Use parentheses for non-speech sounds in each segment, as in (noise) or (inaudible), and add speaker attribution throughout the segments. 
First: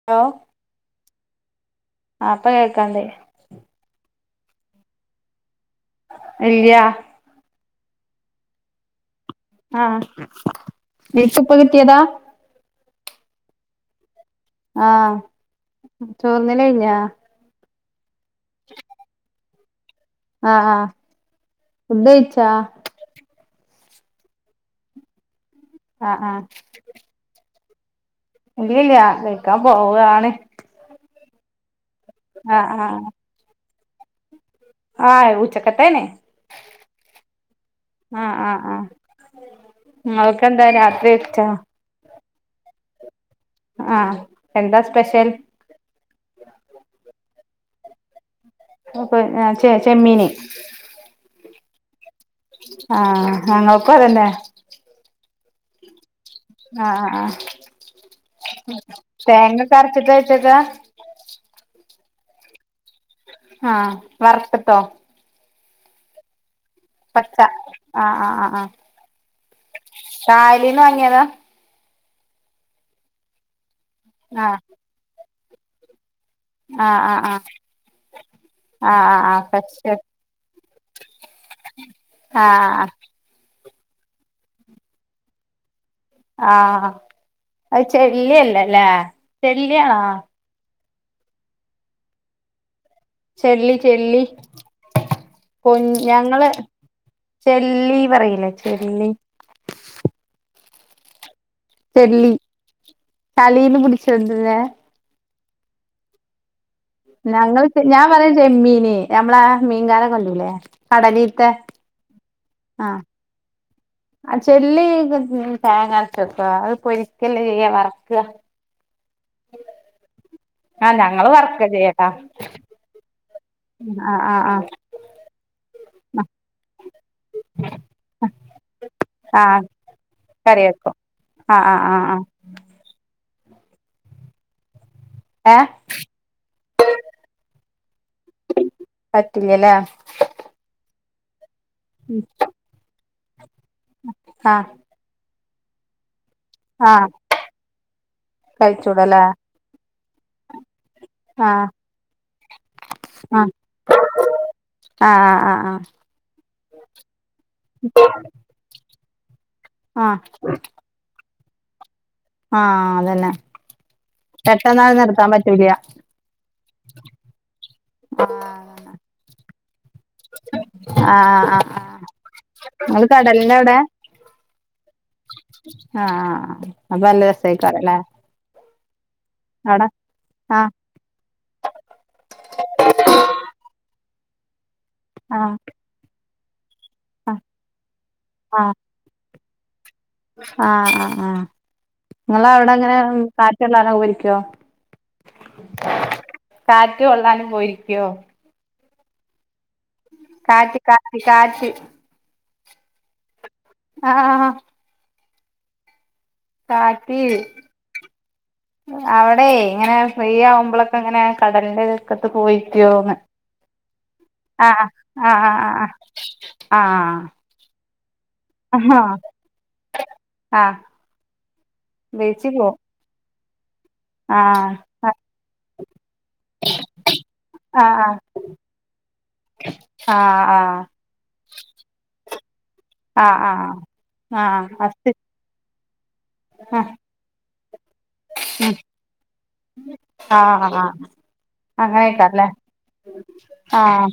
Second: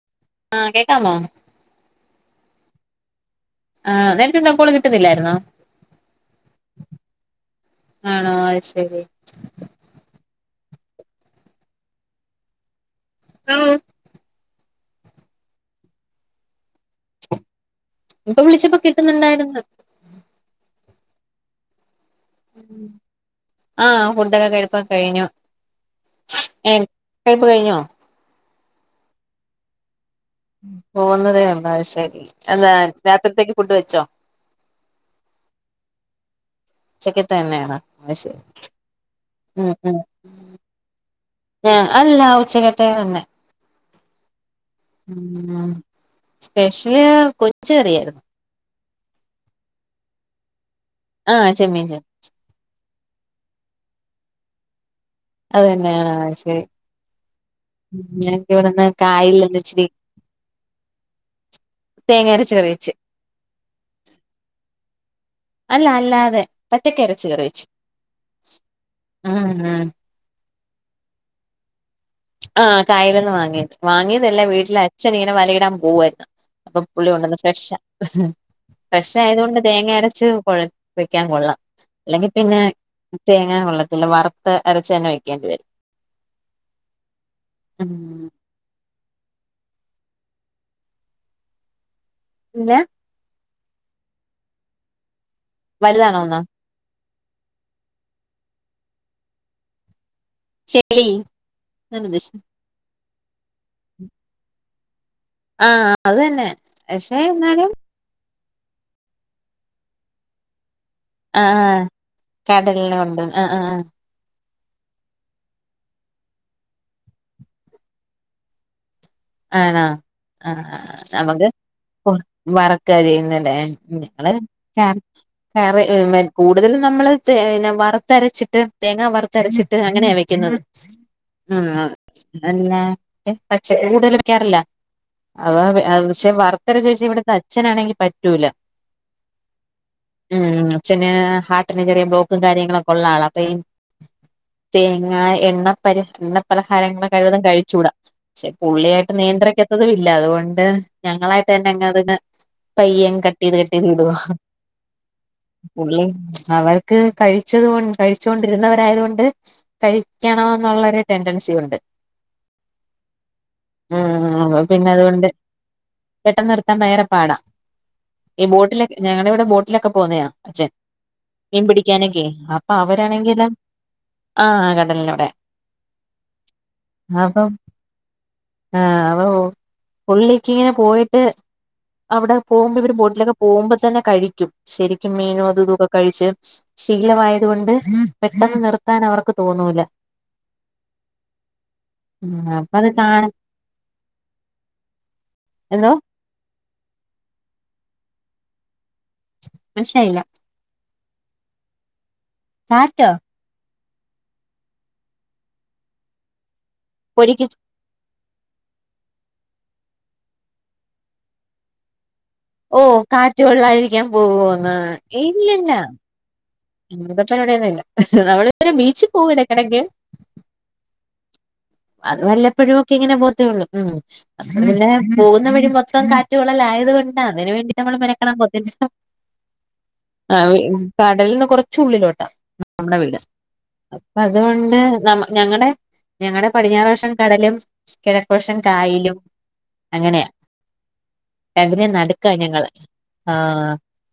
Speaker 1: (inaudible)
Speaker 2: ആ, കേക്കാമൊ?
Speaker 1: ആ, ഇപ്പൊ കേക്കാണ്ട്.
Speaker 2: ആ നേരത്തെ എന്താക്കോള് കിട്ടുന്നില്ലായിരുന്നോ
Speaker 1: ഇല്യാ
Speaker 2: ആആ. അയ് ശെരി
Speaker 1: ആഹ് ഡൈറ്റ് ഇപ്പൊ കിട്ടിയതാ
Speaker 2: (unintelligible)
Speaker 1: ആഹ് ചോർന്നൽ കഴിഞ്ഞാ?
Speaker 2: ഇപ്പൊ വിളിച്ചപ്പോ കിട്ടുന്നുണ്ടായിരുന്ന്
Speaker 1: ആഹ് ഫുഡ്ക
Speaker 2: ആഹ് അവൻ ഫുഡൊക്കെ കഴിപ്പൊ കെ കഴിഞ്ഞു.
Speaker 1: ആഹ് ആഹ്
Speaker 2: ഴപ്പ് കഴിഞ്ഞോ
Speaker 1: ഇല്ലല്ല കൈക്കാൻ പോവയാണ്
Speaker 2: പോകുന്നതേ ഉള്ളോ അയ് ശരി
Speaker 1: ആഹ്
Speaker 2: എന്താ
Speaker 1: ആഹ്
Speaker 2: രാത്രിത്തേക്ക് ഫുഡ് വെച്ചോ?
Speaker 1: ആഹ് ഊച്ചക്കത്താന്നെ
Speaker 2: ഉച്ചക്ക് തന്നെയാണ് അയ്
Speaker 1: ആഹ്
Speaker 2: ശെരി.
Speaker 1: ആഹ് ആഹ്
Speaker 2: ഉംഉം
Speaker 1: നിങ്ങൾക്കെന്താ രാത്രി വെച്ചാ
Speaker 2: ആ അല്ല ഉച്ചക തേന് ന്നെ
Speaker 1: ആഹ് എന്താ സ്പെഷ്യൽ
Speaker 2: ഉം സ്പെഷ്യൽ കൊച്ചറിയായിരുന്നു.
Speaker 1: അപ്പൊ ചെ ചെമ്മീന്
Speaker 2: ആഹ് ചെമ്മീൻ ചമ്മ
Speaker 1: ആഹ് ഞങ്ങൾക്കു അതന്നെ
Speaker 2: അതന്നെ (unintelligible) ശരി
Speaker 1: ആഹ് ആഹ് ആഹ്
Speaker 2: ഞനക്ക് ഇവിടെന്ന് കായല
Speaker 1: തേങ്ങക്കെ
Speaker 2: ഒന്ന്ച്ചിരി
Speaker 1: അരച്ചിട്ടാ വെച്ചേക്കാ
Speaker 2: തേങ്ങരച്ച് കറി വെച്ച്
Speaker 1: ആഹ് വർത്ത്ട്ടോ?
Speaker 2: അല്ല അല്ലാതെ പച്ചക്കരച്ച്
Speaker 1: പച്ച
Speaker 2: കറി വച്ച്
Speaker 1: ആഹ്
Speaker 2: ഉം ഉം
Speaker 1: കയലീന്ന് വങ്ങിയതാ?
Speaker 2: ആഹ് കായല് ന്ന് വാങ്ങിയത് വാങ്ങിയതെല്ലാ
Speaker 1: ആഹ്
Speaker 2: വീട്ടില് അച്ഛൻ ഇങ്ങനെ വലയിടാൻ പോവായിരുന്നു. അപ്പൊ
Speaker 1: ആഹ്
Speaker 2: പുള്ളി
Speaker 1: ആഹ്
Speaker 2: കൊണ്ടന്ന്
Speaker 1: ആഹ്
Speaker 2: ഫ്രഷാ.
Speaker 1: ആഹ്
Speaker 2: ഫ്രഷ്
Speaker 1: ആഹ് ആഹ്
Speaker 2: ആയതൊണ്ട് തേങ്ങ
Speaker 1: ഫസ്റ്റ്
Speaker 2: അരച്ച് കൊഴ വെക്കാൻ കൊള്ളാം. അല്ലെങ്കിൽ പിന്നെ
Speaker 1: ആഹ്
Speaker 2: തേങ്ങാ കൊള്ളത്തില്ല വറുത്ത അരച്ച തന്നെ വെക്കേണ്ടി വരും
Speaker 1: ആഹ് അത്
Speaker 2: ഉം
Speaker 1: ചെല്ലിയല്ലേ അല്ലേ ചെല്ലിയണോ?
Speaker 2: ഇല്ലാ
Speaker 1: ചെല്ലി ചെല്ലി കൊ
Speaker 2: വലുതാണോന്നോ
Speaker 1: ഞങ്ങളേ ചെള്ളി പറയിലേ ചെള്ളി
Speaker 2: ശെളി
Speaker 1: ചല്ലി ചളിയിന്ന് പുടിച്ച് കൊണ്ട് ര്ണെ.
Speaker 2: ആഹ് അതന്നെ
Speaker 1: ഞങ്ങൾ ഞാൻ പറിം ചെമ്മീന് മ്മള മീൻകാരൻ കൊണ്ടുരൂലേ?
Speaker 2: ആഹ് അഹ് കടലിനെ കൊണ്ട് ആഹ് ആഹ്
Speaker 1: ആ ചെള്ളി തേങ്ങ അരച്ച വെക്കോ? അത് പൊരിക്കല്ല ചെയ്യ വറക്ക
Speaker 2: ആണോ? ആ
Speaker 1: ആഹ് ഞങ്ങള്
Speaker 2: നമുക്ക്
Speaker 1: വറക്കാ ചെയ്യാട്ടാ
Speaker 2: വറക്ക ചെയ്യുന്നല്ലേ.
Speaker 1: ആഹ് ആഹ് ആഹ്
Speaker 2: (unintelligible) കറി കൂടുതലും നമ്മള്തേ വറുത്തരച്ചിട്ട് തേങ്ങാ വറ
Speaker 1: ആഹ്
Speaker 2: തരച്ചിട്ട് അങ്ങനെയാ വെക്കുന്നത്.
Speaker 1: കറി വെക്കും ആഹ് ആഹ് ആഹ്
Speaker 2: എന്നാ പക്ഷേ കൂടുതല വക്കാറില്ല അവ
Speaker 1: ഏഹ്
Speaker 2: പക്ഷെ വർത്തര ച്ചവച്ച് ഇവിടുത്തെ അഛനാണെങ്കിൽ പ
Speaker 1: പറ്റില്ലല്ലേ
Speaker 2: ഉം അച്ഛന് ഹാർട്ടിന് ചെറിയ ബ്ലോക്കും കാര്യങ്ങളൊക്കെ ഉള്ള ആള അപ്പൊ ഇ
Speaker 1: ആഹ്
Speaker 2: തേങ്ങ, എണ്ണ പര് എണ്ണ പലഹാരങ്ങൾ
Speaker 1: ആഹ്
Speaker 2: കഴിവതും കഴിച്ചുടാ പക്ഷെ പുളിയാ
Speaker 1: കഴിച്ചൂടല്ലേ
Speaker 2: നിയന്ത്രിക്കത്തതും ഇല്ല അതുകൊണ്ട് ഞങ്ങളായിട്ട്
Speaker 1: ആഹ്
Speaker 2: തന്നെ അ അതിന് പയ്യ കട്ടീത് കെട്ടീത് ഇടുവാ
Speaker 1: ആ ഹ്ആ ഹ്ആഹ്
Speaker 2: അവർക്ക് കഴിച്ചത്ണ്ട് കഴിച്ചൊണ്ട് വിരുന്നവരായത് കൊണ്ട്
Speaker 1: ആഹ്
Speaker 2: കഴിക്കണം എന്നുള്ളരു ടെൻഡൻസി ഉണ്ട്
Speaker 1: ആഹ് അതന്നെ.
Speaker 2: ഉം പിന്നെ
Speaker 1: പെട്ടെന്നാണ്
Speaker 2: അതുകൊണ്ട്
Speaker 1: നിർത്താൻ പറ്റൂല
Speaker 2: പെട്ടെന്ന് നിർത്താൻ ഭയങ്കര പാടാ.
Speaker 1: ആഹ്
Speaker 2: ബോട്ടിലെ ഞങ്ങളടെവിടെ ബോ ലൊക്കെ പോവുന്നയാ അച്ഛൻ
Speaker 1: ആഹ് ആഹ്
Speaker 2: മീൻ
Speaker 1: ആഹ് ആഹ്
Speaker 2: പിടിക്കാനൊക്കെ അപ്പൊ
Speaker 1: നിങ്ങള്
Speaker 2: അവരാണെങ്കില
Speaker 1: കടലിന്റെ അവിടെ ആഹ് അപ്പ നല്ല
Speaker 2: അപ്പം
Speaker 1: രസായിക്കാരല്ലേ.
Speaker 2: ആഹ് ഉ പുള്ളിക്ക്
Speaker 1: ആഹ്
Speaker 2: ഇങ്ങനെ പോയിട്ട് അവിടെ പോകുമ്പോൾ ഇവർ ബോട്ടിലൊക്കെ പോകുമ്പോ തന്നെ കഴിക്കും ശരിക്കും മീനും
Speaker 1: ആഹ്
Speaker 2: അതും ഇതൊക്കെ കഴിച്ച്
Speaker 1: ആഹ്
Speaker 2: ശീലമായത് കൊണ്ട് പെട്ടെന്ന്
Speaker 1: ആഹ്
Speaker 2: നിർത്താൻ അവർക്ക് തോന്നൂല്ല.
Speaker 1: ആഹ് ആഹ് ആഹ്
Speaker 2: ഉം
Speaker 1: നിങ്ങള അവിടെ
Speaker 2: അപ്പൊ അത്
Speaker 1: എങ്ങനെ
Speaker 2: കാണ
Speaker 1: കാറ്റള്ളാനൊക്കെ പോയിരിക്കോ?
Speaker 2: എന്തോ?
Speaker 1: കാറ്റ് കൊള്ളാനും പോയിരിക്ക്യോ
Speaker 2: മന്സിലായില്ല.
Speaker 1: കാറ്റ്, കാറ്റ്, കാറ്റ്
Speaker 2: കാറ്റൊ
Speaker 1: ആഹ് ആഹ് കാട്ടി
Speaker 2: പൊരിക്ക്
Speaker 1: അവടെ ഇങ്ങനെ ഫ്രീ ആവുമ്പോളൊക്കെ ഇങ്ങനെ കടല്ന്റെ
Speaker 2: ഓ
Speaker 1: (unintelligible)
Speaker 2: കാറ്റ് കൊള്ളാതിരിക്കാൻ
Speaker 1: അ അ
Speaker 2: പോവോന്ന്
Speaker 1: ആഹ് ആഹ് ആഹ്
Speaker 2: അതപ്പ എവിടെന്നല്ല നമ്മള് ഇ
Speaker 1: ആഹ്
Speaker 2: ബീച്
Speaker 1: ആഹ്
Speaker 2: പോവു എടക്കിടക്ക്
Speaker 1: ആഹ്
Speaker 2: അത്
Speaker 1: ബീച്ചി പോവും
Speaker 2: വല്ലപ്പഴും ഒക്ക ഇങ്ങനെപൊവത്തെ ഒള്ളു
Speaker 1: ആഹ്
Speaker 2: അന്നെ പോകുന്ന വഴി മൊത്തം കാറ്റ വള്ളലായത്ക കൊണ്ടാ അതിന് വേണ്ടി നമ്മള്
Speaker 1: ആഹ്
Speaker 2: മനക്കണം പൊത്തില്ല (inaudible)
Speaker 1: ആഹ് ആഹ്
Speaker 2: കടലിൽ നിന്ന് കൊറച്ചള്ളിലോട്ടാ നമ്മടെ വീട്
Speaker 1: ആഹ്
Speaker 2: അപ്പ
Speaker 1: ആഹ്
Speaker 2: അതുകൊണ്ട് ന
Speaker 1: അസ്തി
Speaker 2: ഞങ്ങളടെ ഞങ്ങളടെ പടിഞ്ഞാറ് വശം കടലും കിഴക്ക് വശം കായലും അങ്ങനെയാ
Speaker 1: ആഹ് ആഹ്
Speaker 2: രണ്ടിന്റേം നടുക്കാ
Speaker 1: അങ്ങയ്കാരല്ലേ
Speaker 2: ഞങ്ങള്
Speaker 1: ആഹ്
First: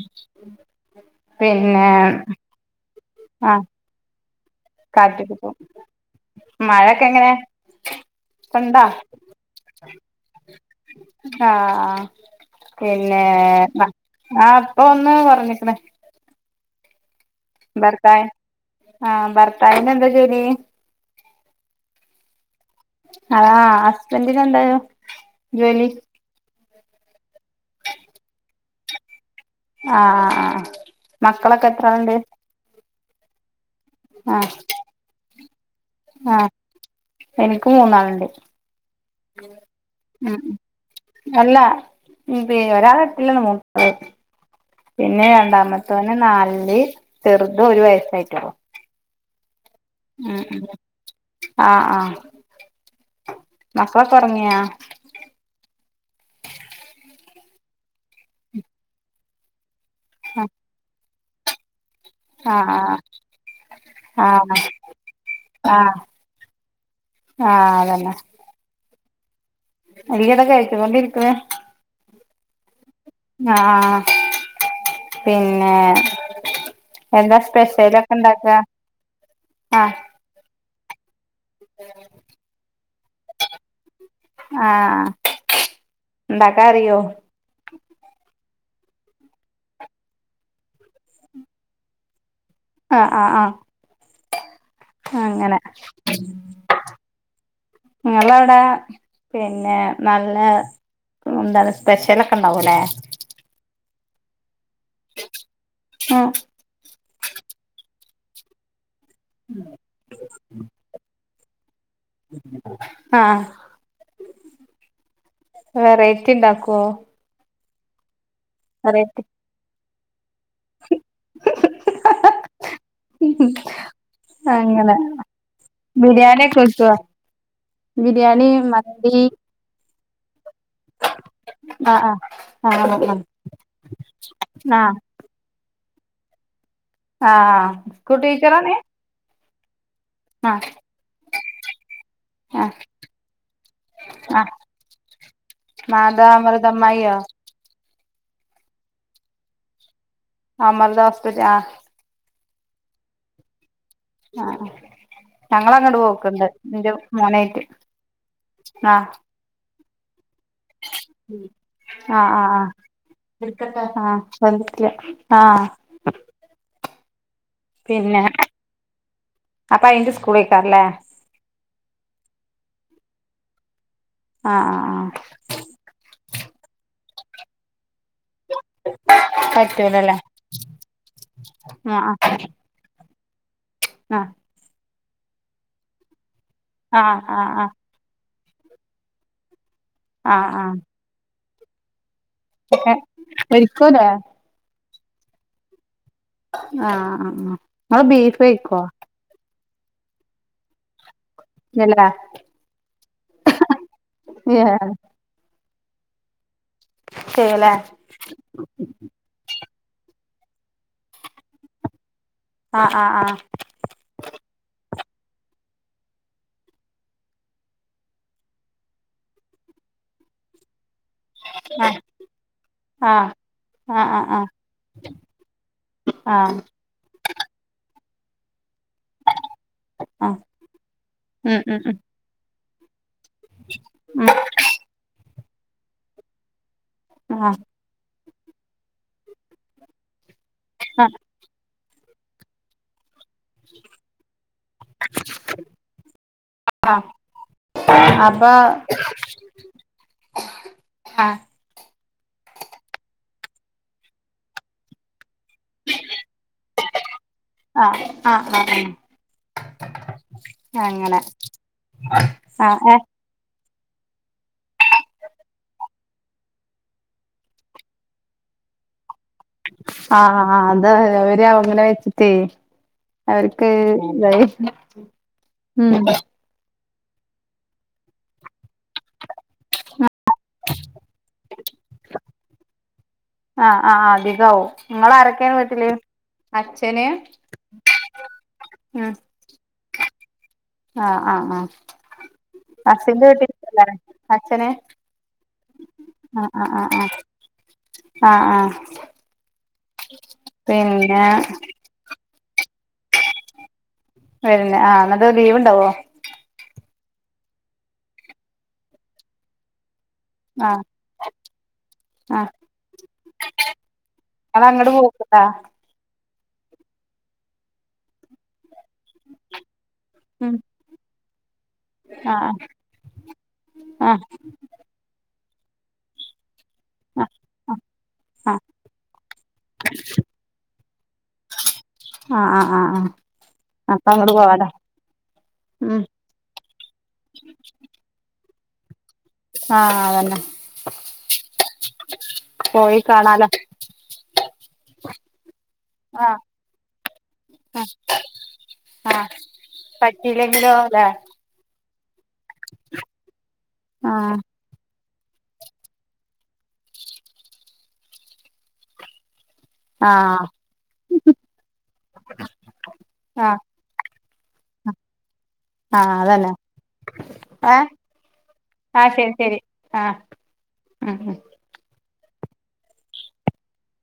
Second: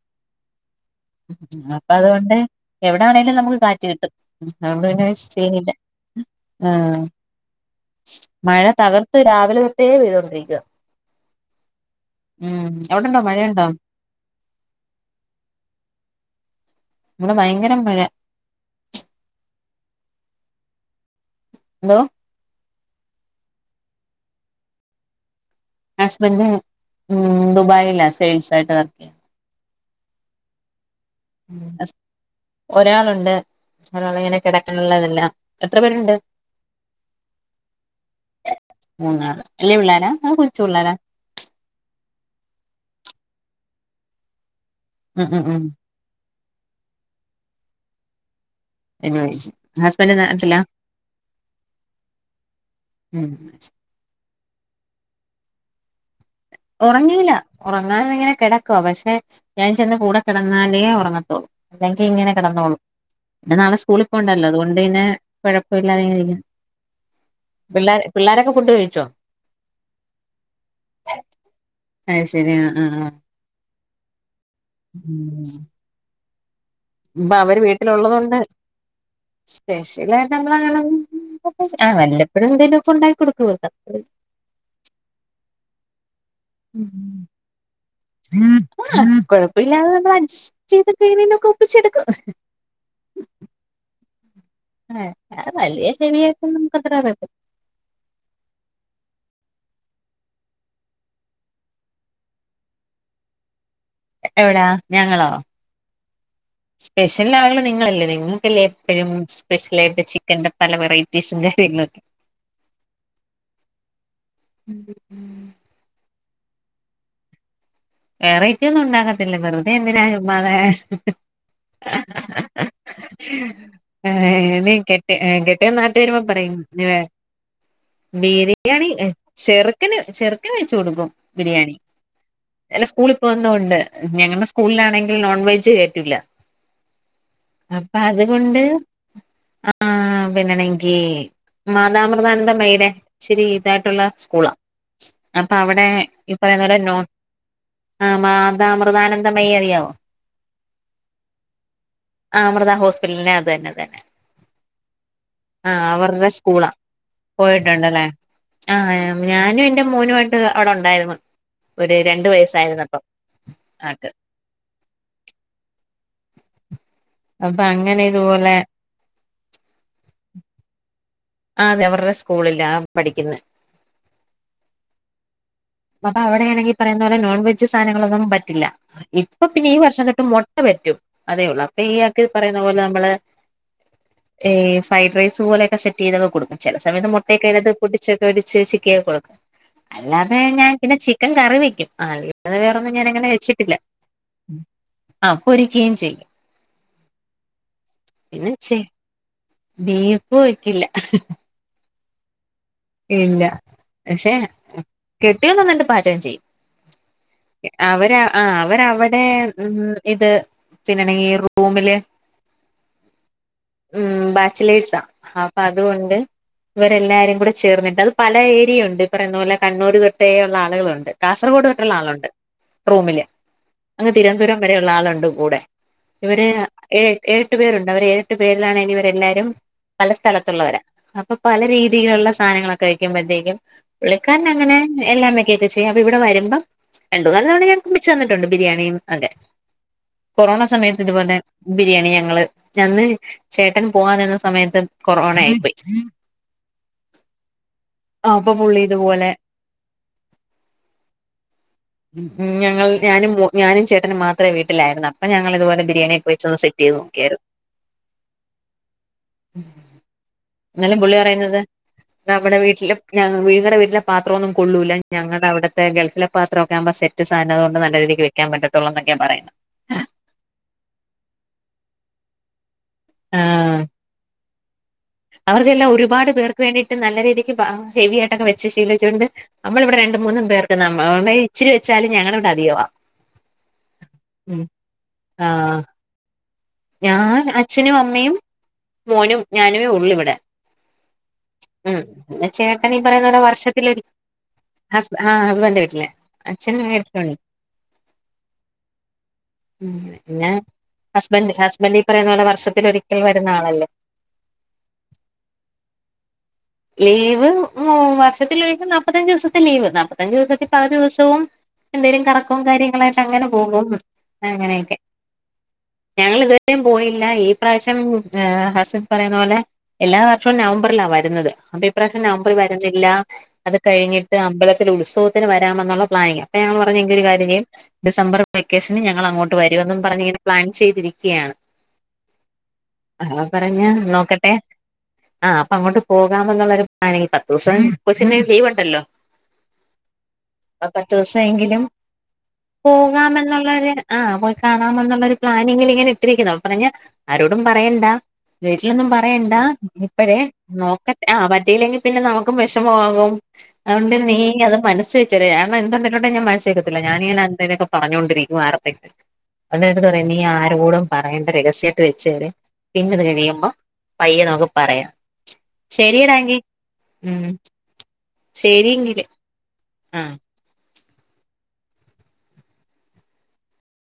Speaker 1: പിന്നെ
Speaker 2: അപ്പൊ അതുകൊണ്ട് എവിട ആണെലും നമുക്ക്
Speaker 1: ആഹ്
Speaker 2: കാറ്റ് കിട്ടും.
Speaker 1: കാറ്റൊക്കെ പോവും
Speaker 2: അതൊണ്ട് (unintelligible) അഹ്
Speaker 1: മഴൊക്കെ എങ്ങനെ
Speaker 2: മഴ
Speaker 1: ഇപ്പണ്ടാ
Speaker 2: തകർത്ത് രാവിലെ തട്ടേ പെയ്തൊണ്ടിരിക്ക
Speaker 1: ആഹ്
Speaker 2: അവിടെണ്ടോ
Speaker 1: പിന്നെ
Speaker 2: മഴയുണ്ടോ
Speaker 1: ആഹ് അപ്പൊ ഒന്ന് കൊറഞ്ഞികണ്
Speaker 2: (unintelligible) ഭയങ്
Speaker 1: ഭർത്തായ ആഹ് ഭർത്തായന്നന്താ ജോലി
Speaker 2: ഹലോ
Speaker 1: ആഹ് ഹസ്ബന്റിന് എന്താ ജോലി?
Speaker 2: ഹസ്ബൻഡ് ഉം ദുബായില സെയിൽസ് ആയിട്ട് വർക്ക
Speaker 1: ആഹ് ആ മക്കളൊക്കെ എത്രാളുണ്ട്
Speaker 2: ഒരാളുണ്ട് ഒരാളിങ്ങനെ
Speaker 1: ആഹ്
Speaker 2: കിടക്കാനുള്ളതല്ല എത്ര പേരുണ്ട്?
Speaker 1: ആഹ് എനിക്ക് മൂന്നാളുണ്ട്
Speaker 2: മൂന്നാള് വല്ല്യ പിള്ളേരാ ആ
Speaker 1: ഉം
Speaker 2: കൊച്ച്പിള്ളാരാ?
Speaker 1: അല്ല പി ഒരാൾട്ടില്ലെന്ന്ട്ട പിന്നെ
Speaker 2: ഉം ഉം ഉം
Speaker 1: രണ്ടാമ മുത്തോന് നാല്ല് ചെറുതൊരു വയസായിട്ടൊള്ളു
Speaker 2: ഹസ്ബന്റ് നാട്ടിലാ?
Speaker 1: ഉം ആഹ് ക്കളൊക്കെറങ്ങിയാ
Speaker 2: ഉറങ്ങീല്ല ഉറങ്ങാനിങ്ങനെ കിടക്കുവ പക്ഷെ ഞാൻ ചെന്ന് കൂടെ കെടന്നാലേ ഉറങ്ങത്തളൂ അല്ലെങ്കിൽ ഇങ്ങനെ കെടന്നോളൂ.
Speaker 1: ആഹ്
Speaker 2: ന്നാ നാളെ സ്കൂളിൽ പോണ്ടല്ലോ
Speaker 1: ആഹ് ആഹ്
Speaker 2: അതുകൊണ്ട് പിന്നെ
Speaker 1: ആഹ്
Speaker 2: കൊഴപ്പല്ലാതെ ഇങ്ങനെ ഇരിക്ക്ന്ന്
Speaker 1: ആഹ്
Speaker 2: പിള്ളേ
Speaker 1: അതന്നെ
Speaker 2: പിള്ളോരൊക്കെ ഫുഡ് കഴിച്ചോ?
Speaker 1: അലികതാ കഴിച്ചുകൊണ്ടിരിക്ക്ണ്
Speaker 2: അത് ശരി ആഹ് ആഹ്
Speaker 1: ഞാ പിന്നെ
Speaker 2: ഇപ്പൊ
Speaker 1: എന്താ
Speaker 2: അവര്
Speaker 1: സ്പെഷ്യല് ഒക്കെ
Speaker 2: വീട്ടിലുള്ളത് കൊണ്ട്
Speaker 1: ഇണ്ടാക്ക ആഹ്
Speaker 2: സ്പെഷ്യലായിട്ട് നമ്മളങ്ങനൊന്നും ആഹ് വല്ലപ്പോഴും എന്തേലും ഒക്കെ ഉണ്ടാക്കി കൊടുക്കും (unintelligible)
Speaker 1: ആഹ് ആഹ്
Speaker 2: ഉം ഉം ഉം ആഹ് കൊഴപ്പമില്ലാതെ നമ്മൾ അഡ്ജസ്റ്റ് ചെയ്ത് കൊക്കെ ഒപ്പിച്ചെടുക്കും
Speaker 1: ആഹ് ആഹ് ആഹ്
Speaker 2: ഏ
Speaker 1: അങ്ങനെ
Speaker 2: വലിയ ചെവിയായിട്ടും നമ്ക്ക് അത്ര അറിയ
Speaker 1: ങ്ങള്ള അവടെ പിന്നെ നല്ല എന്താണ് സ്പെഷൽ ഒക്കെ ഇണ്ടാവു ല്ലേ
Speaker 2: എവിടാ ഞങ്ങളോ സ്പെഷൽ ആളള് നിങ്ങളല്ലേ നിങ്ങൾക്കല്ലേ എപ്പഴും സ്പെഷ്യലായിട്ട് ചിക്കന്റെ പല വെറൈറ്റീസിന്റെ (unintelligible)
Speaker 1: ആഹ.... !
Speaker 2: (inaudible)
Speaker 1: വെറൈറ്റി ഇണ്ടാക്കോ
Speaker 2: വേറെറ്റിയൊന്നും ഉണ്ടാക്കത്തില്ല വെറുതെ എന്തിനാ ചുമ്മാത ആൻ
Speaker 1: അങ്ങനെ
Speaker 2: കെട്ടി എ കെട്ടിയ നാട്ട് വരുമ്പോ
Speaker 1: ബിരിയാണി
Speaker 2: പറയും
Speaker 1: ഒക്കെ വെക്കുവോ
Speaker 2: ഏ ബിരിയാണി ചെറുക്കന് ചെറുക്കന് വെച്ചു കൊടുക്കും ബിരിയാണി
Speaker 1: അ ആ
Speaker 2: എല്ല സ്കൂള പോവ്ന്നൊണ്ട് ഞങ്ങളുടെ
Speaker 1: ആഹ്
Speaker 2: സ്കൂളിലാണെങ്കിൽ നോൺ വെജ് കേറ്റുല്ല
Speaker 1: ആഹ്
Speaker 2: അപ്പ
Speaker 1: സ്കൂൾ
Speaker 2: അത് കൊണ്ട്
Speaker 1: ടീച്ചറാണ്
Speaker 2: അ ആ
Speaker 1: ആഹ്
Speaker 2: പിന്നെണെങ്കിൽ
Speaker 1: ആഹ്
Speaker 2: മാതാമൃതാനന്ദമ്മൈയിലെ ഇച്ചിരി ഇതായിട്ടുള്ള
Speaker 1: ആഹ്
Speaker 2: സ്കൂളാ അപ്പ അവടെ
Speaker 1: മാതാ
Speaker 2: ഇപ്പറയുന പോലെ നോം
Speaker 1: അമൃതമ്മായിയോ
Speaker 2: ആഹ്‌ മാതാ അമൃതാനന്ദമയ്യി അറി യാവോ
Speaker 1: അമൃത ഹോസ്പിറ്റൽ ആ
Speaker 2: ആ അമൃതാ ഹോസ്പിറ്റലിനെ അതന്നെതന്നെ
Speaker 1: ആഹ ഞങ്ങളങ്ങട്ട് പോക്ക്ണ്ട്
Speaker 2: സ്കൂളാ
Speaker 1: ന്റെ മോനേറ്റ്
Speaker 2: പോയിട്ടുണ്ടല്ലേ ആ
Speaker 1: ആഹ്
Speaker 2: ഞാനും എന്റെ മോനും ആയിട്ട് അവടെ ഉണ്ടായി
Speaker 1: ആഹ് ആഹ് ആഹ് വിളിക്കാട്ടോ
Speaker 2: ആക്ക്
Speaker 1: ആഹ് വന്നിട്ടില്ല ആഹ്
Speaker 2: അപ്പഅങ്ങനെ ഇതുപോലെ
Speaker 1: അപ്പാ അയിന്റെ സ്കൂളേക്കാരലെ
Speaker 2: ആഹ് അതെ അവർടെ സ്കൂളില്ലാ പഠിക്ക്ന്നെ
Speaker 1: ആ അ ആ
Speaker 2: അപ്പൊ അവിടെയാണെങ്കിൽ പറയുന്ന പോലെ നോൺ വെജ് സാനങ്ങളൊന്നും പറ്റില്ല അപ്പൊ
Speaker 1: ആഹ്
Speaker 2: പിന്നെ ഈ വർഷം
Speaker 1: പറ്റൂലല്ലേ
Speaker 2: തൊട്ട് മൊട്ട പറ്റും അതേ ഒള്ളൂ അപ്പേ ഈയാക്ക് പറയുന്ന പോലെ നമ്മള്
Speaker 1: ആഹ്
Speaker 2: ഏഹ് ഫ്രൈഡ്റൈസ് പോലൊക്കെ സെറ്റ് ചെയ്തക്കെ കൊടുക്കും ചെല സമയത്ത്
Speaker 1: ആഹ് ആഹ്
Speaker 2: മുട്ടക്കയിനകത്
Speaker 1: ആഹ്
Speaker 2: പോടി (unintelligible) ചേച്ചി ക്ക് കൊടുക്കും, അല്ലാതെ
Speaker 1: ആഹ് ആഹ്
Speaker 2: ഞാൻ
Speaker 1: ആഹ്
Speaker 2: പിന്നെ ചിക്കൻ കറി വെക്കും ആഹാ.. ! അത്
Speaker 1: ഒക്കെ
Speaker 2: വേറൊന്നും ഞാനങ്ങനെ വെച്ചിട്ടില്ല
Speaker 1: പൊരിക്കൂലേ
Speaker 2: ആ പൊരിക്കീം ചെയ്യും
Speaker 1: ആഹ് അ ആ ങ്ങൾ ബീഫ്
Speaker 2: പിന്നെ ചെ
Speaker 1: കഴിക്കോ
Speaker 2: ബീഫ് വെക്കില്ല.
Speaker 1: (unintelligible)
Speaker 2: ഇല്ല പക്ഷേ
Speaker 1: ഏഹ്
Speaker 2: കെട്ടിയോൻ നന്നായിട്ട് പാചകം ചെയ്യും എ
Speaker 1: ചെയ്യൂലേ
Speaker 2: അവരാ ആഹ് അവര് അവടെ ഉ ഇത് പിന്നണങ്കി റൂമില്
Speaker 1: ആഹ് ആഹ് ആഹ്
Speaker 2: മ് ബാച്ചിലേഴ്സ അപ്പൊ അതുകൊണ്ട് ഇവരെല്ലാരും കൂടെ. ചേർന്നിട്ട് അത് പല ഏരിയ ഉണ്ട് ഇപ്പ റയുന്ന പോലേ കണ്ണൂർ തൊട്ടേ ഒള്ള ആൾകളുണ്ട് കാസർഗോഡ് പെട്ടുള്ള
Speaker 1: ആഹ്
Speaker 2: ആളുണ്ട് റൂമില്
Speaker 1: ആഹ് ആഹ്
Speaker 2: അങ്ങ്
Speaker 1: ആഹ് ആഹ് ആഹ്
Speaker 2: തിരുവന്തുരം വരെഉള്ള ആള്ണ്ട് കൂടെ ഇവര്
Speaker 1: ആഹ്
Speaker 2: എ് എഏട്ടു പേരുണ്ട് അവർ എഏട്ടു പേരിലാണ് ഇവരെല്ലാരും പല
Speaker 1: ആഹ്
Speaker 2: സ്ഥലത്തുള്ളവരാ അപ്പൊ പല
Speaker 1: ഉം ഉം ഉം
Speaker 2: രീതിയില്ള്ള സാനങ്ങള കഴിക്കുമ്പഴത്തേക്കും
Speaker 1: ഉം
Speaker 2: പുള്ളിക്കാരൻ അങ്ങനെ എല്ലാ വെക്കൊക്കെ ചെയ്യും അപ്പൊ ഇവിടെ വരുമ്പം രണ്ട് മൂന്നാൽ
Speaker 1: ആഹ്
Speaker 2: തവണ ഞാൻ വെച്ച ന്ന്ട്ടുണ്ട് ബിരിയാണി അഒക്കെ കൊറോണ സമയത്ത്
Speaker 1: ആഹ്
Speaker 2: ഇത്പോലേ ബിരിയാണി ഞങ്ങള് ഞന്ന് ചേട്ടൻ പോവാനിന്നസമയത്ത് കൊറോണായി പ്പോയി
Speaker 1: ആഹ് അപ്പ
Speaker 2: അപ്പൊ പുള്ളി ഇതുപോലെ
Speaker 1: ആഹ്
Speaker 2: ഞങ്ങൾ ഞാനും മോ ഞാനും ചേട്ടന് മാത്രേ വീട്ടിലായിരുന്ന അപ്പൊ ഞങ്ങള് ഇതുപോലെ ബിരിയാ ണിഒക്കെവെച്ച് ഒന്ന് സെറ്റിഈത് നോക്കീയാരു
Speaker 1: ആഹ് ആഹ് ആഹ്
Speaker 2: ന്നാലും പുള്ളി
Speaker 1: അങ്ങനെ
Speaker 2: പറയ്ന്നത് നമ്മടെ
Speaker 1: ആഹ്
Speaker 2: വീട്ട്ലും
Speaker 1: ഏഹ്
Speaker 2: ഞാ നിങ്ങടെ വീട്ടിലെ പാത്രം ഒന്നും കൊള്ളൂല്ല ഞങ്ങടെ അവടത്തെ ഗൾഫിലെ പാത്രം ഒക്കെ ആമ്പോ സെറ്റ് സാനം അതൊണ്ട് നല്ല രീതിക്ക് വ വെക്കാൻ പറ്റത്തൊള്ളു ന്നൊക്കേ പറയ്ന്ന്
Speaker 1: ആഹ് അതാ അവര് അങ്ങനെ വെച്ചിട്ടേ അവർക്ക്
Speaker 2: ആഹ്
Speaker 1: ഇതായി
Speaker 2: അവർക്കെല്ലാം
Speaker 1: ഉം
Speaker 2: ഒരുപാട് പേർക്ക് വേണ്ടിയിട്ട് നല്ല രീതിക്ക് ഹാ ഹെവി ആയിട്ടൊക്കെ വെച്ച് ശീലിച്ചോണ്ട് നമ്മള് ഇവിടെ രണ്ട് മൂന്നും പേർ ഇപ്പ നമ്മളെ ഇച്ചിരി വെച്ചാലും ഞങ്ങള ഇവിടെ അധികവാ
Speaker 1: ആഹ് ആഹ്
Speaker 2: ഉം
Speaker 1: അധികാവും ങ്ങളാരൊക്കെ
Speaker 2: ആഹ്
Speaker 1: വീട്ടില് അച്ഛന്
Speaker 2: ഞാൻ അച്ഛനും അമ്മയും
Speaker 1: ഉം
Speaker 2: മോനും ഞാനേ ഒള്ളൂ ഇവടെ
Speaker 1: ആഹ് ആഹ് ആഹ്
Speaker 2: ഉം പിന്നെ ചേട്ടന് ഈ
Speaker 1: ഹസ്സിന്റെ
Speaker 2: പറയുന്നപോലെ
Speaker 1: വീട്ടിലല്ലേ
Speaker 2: വർഷത്തിലൊരി
Speaker 1: അച്ഛന്
Speaker 2: ഹസ് ആഹ് ഹസ്ബന്റെ വീട്ട്ല്
Speaker 1: ആഹ് ആഹ്
Speaker 2: അച്ഛന്
Speaker 1: ആഹ്
Speaker 2: ഇലക്
Speaker 1: ആഹ്
Speaker 2: ട്രാണി
Speaker 1: ആഹ് ആഹ്
Speaker 2: ഉം ങ്ങന്നെ
Speaker 1: പിന്നെ
Speaker 2: ഹസ്ബന്റ് ഹസ് മല്ലി പറയുന്ന പോലെ വർഷത്തിലൊരിക്കൽ വരുന്ന ആളല്ലേ
Speaker 1: ഇല്ല ആഹ് ന്നിട്ട് ലീവ്ണ്ടാവോ
Speaker 2: ലീവ് വർഷത്തിലൊരിക്കെ നാപ്പത്തഞ്ച് ദിവസത്തെ ലീവ് നാപ്പ പത്തഞ്ച് ദിവസത്തി പല
Speaker 1: ആഹ്
Speaker 2: ദിവസവും എന്തെങ്കലും
Speaker 1: ആഹ്
Speaker 2: കറക്കവും കാര്യങ്ങളായിട്ട് അങ്ങനെ പോകും അങ്ങനെയൊക്കെ
Speaker 1: ആഹ്
Speaker 2: ഞങ്ങൾ ഇതുവരെയും പോയില്ല ഈ പ്രാവിശ്യം ഹസൻ പറയുന്ന പോലെ എല്ലാ
Speaker 1: ഉം
Speaker 2: വർഷവും നവംബ മ്പറിലാ വര്ന്നത് അപ്പ ഇപ്രാവിശ്യം
Speaker 1: ആഹ്
Speaker 2: നവംബറിൽ വരുന്ന് -ല്ല അത്
Speaker 1: ആഹ്
Speaker 2: കഴിഞ്ഞിട്ട് അമ്പലത്തില് ഉത്സവ ത്തിന് വരാമെന്നുള്ള പ്ലാനിംഗ അപ്പൊ ഞങ്ങൾ പറഞ്ഞ എങ്കിൽ ഒരു
Speaker 1: ആഹ്
Speaker 2: പ്പ ഞാൻ പറഞ് എങ്കിൽ ഒരുകാര്യം ചെയ്യ്
Speaker 1: ആഹ്
Speaker 2: ഡിസംബർ
Speaker 1: ആഹ്
Speaker 2: വെക്കേഷ്ന് ഞങ്ങൾ അങ്ങോട്ട് വരും എന്നും പറഞ് ഞാൻ ചെയ്തിരിക്കുകയാണ്
Speaker 1: ആഹ് ആഹ് ആഹ് ആഹ്
Speaker 2: ആ പറഞ്ഞ
Speaker 1: അപ്പൊ അങ്ങോട്ട്
Speaker 2: നോക്കട്ടെ
Speaker 1: പോവാലോ
Speaker 2: ആ് അപ്പൊ അങ്ങോട്ട്
Speaker 1: ഉം
Speaker 2: പോ പോകാമെന്നുള്ളൊരു പ്ലാനിംഗ് പത്തൂസം കൊച്ചിന് ലീവ് ഇണ്ടല്ലോ
Speaker 1: ആഹ് വൽ
Speaker 2: അ പത്ത് ദിവസായങ്കിലും
Speaker 1: പോയി കാണാലോ
Speaker 2: പോകാന്നുള്ളൊരു ആഹ് പോയി കാണാമെന്നുള്ളരു പ്ലാനിങ്ങിൽ ഇങ്ങനെ
Speaker 1: ആഹ്
Speaker 2: ഇട്ടിരിക്കുന്നു പറഞ്ഞ ആരോടും
Speaker 1: ആഹ്
Speaker 2: പറയണ്ട വീച്ചി ലൊന്നും
Speaker 1: ആഹ്
Speaker 2: പറയണ്ടാ ഇപ്പഴേ
Speaker 1: പറ്റിയില്ലെങ്കിലോ അല്ലേ
Speaker 2: നോക്കടെ ആഹ് പറ്റിയില്ലെങ്കി പിന്നെ നമുക്കും വഷമാകും അതൊണ്ട് നീ
Speaker 1: ആഹ്
Speaker 2: അത് മന ച്ചച്ചാൽ നമ്മ എന്തുണ്ടലുണ്ടങ്കിലും മനസ്സി വെക്കത്തില്ല ഞാനിങ്ങനെ എന്തെലൊക്കേ പറണ്ടോകോണ്ടിരിക്കും ആർത്തെങ്കിലും എ നീ
Speaker 1: ആഹ്
Speaker 2: ആരോടും പറയേണ്ട രഹസ്യട്ട വെച്ചര് പിന്ന ഇത്
Speaker 1: ആഹ്
Speaker 2: കഴിയുമ്പോ പയ്യെ നമുക്ക് പറയാം
Speaker 1: ആഹ് അതന്നെ
Speaker 2: ശരിയടാങ്കി ഉം
Speaker 1: ഏഹ്
Speaker 2: ശരിയങ്കില്
Speaker 1: ശരി ശരി
Speaker 2: ആഹ്
Speaker 1: ആഹ് ആഹ്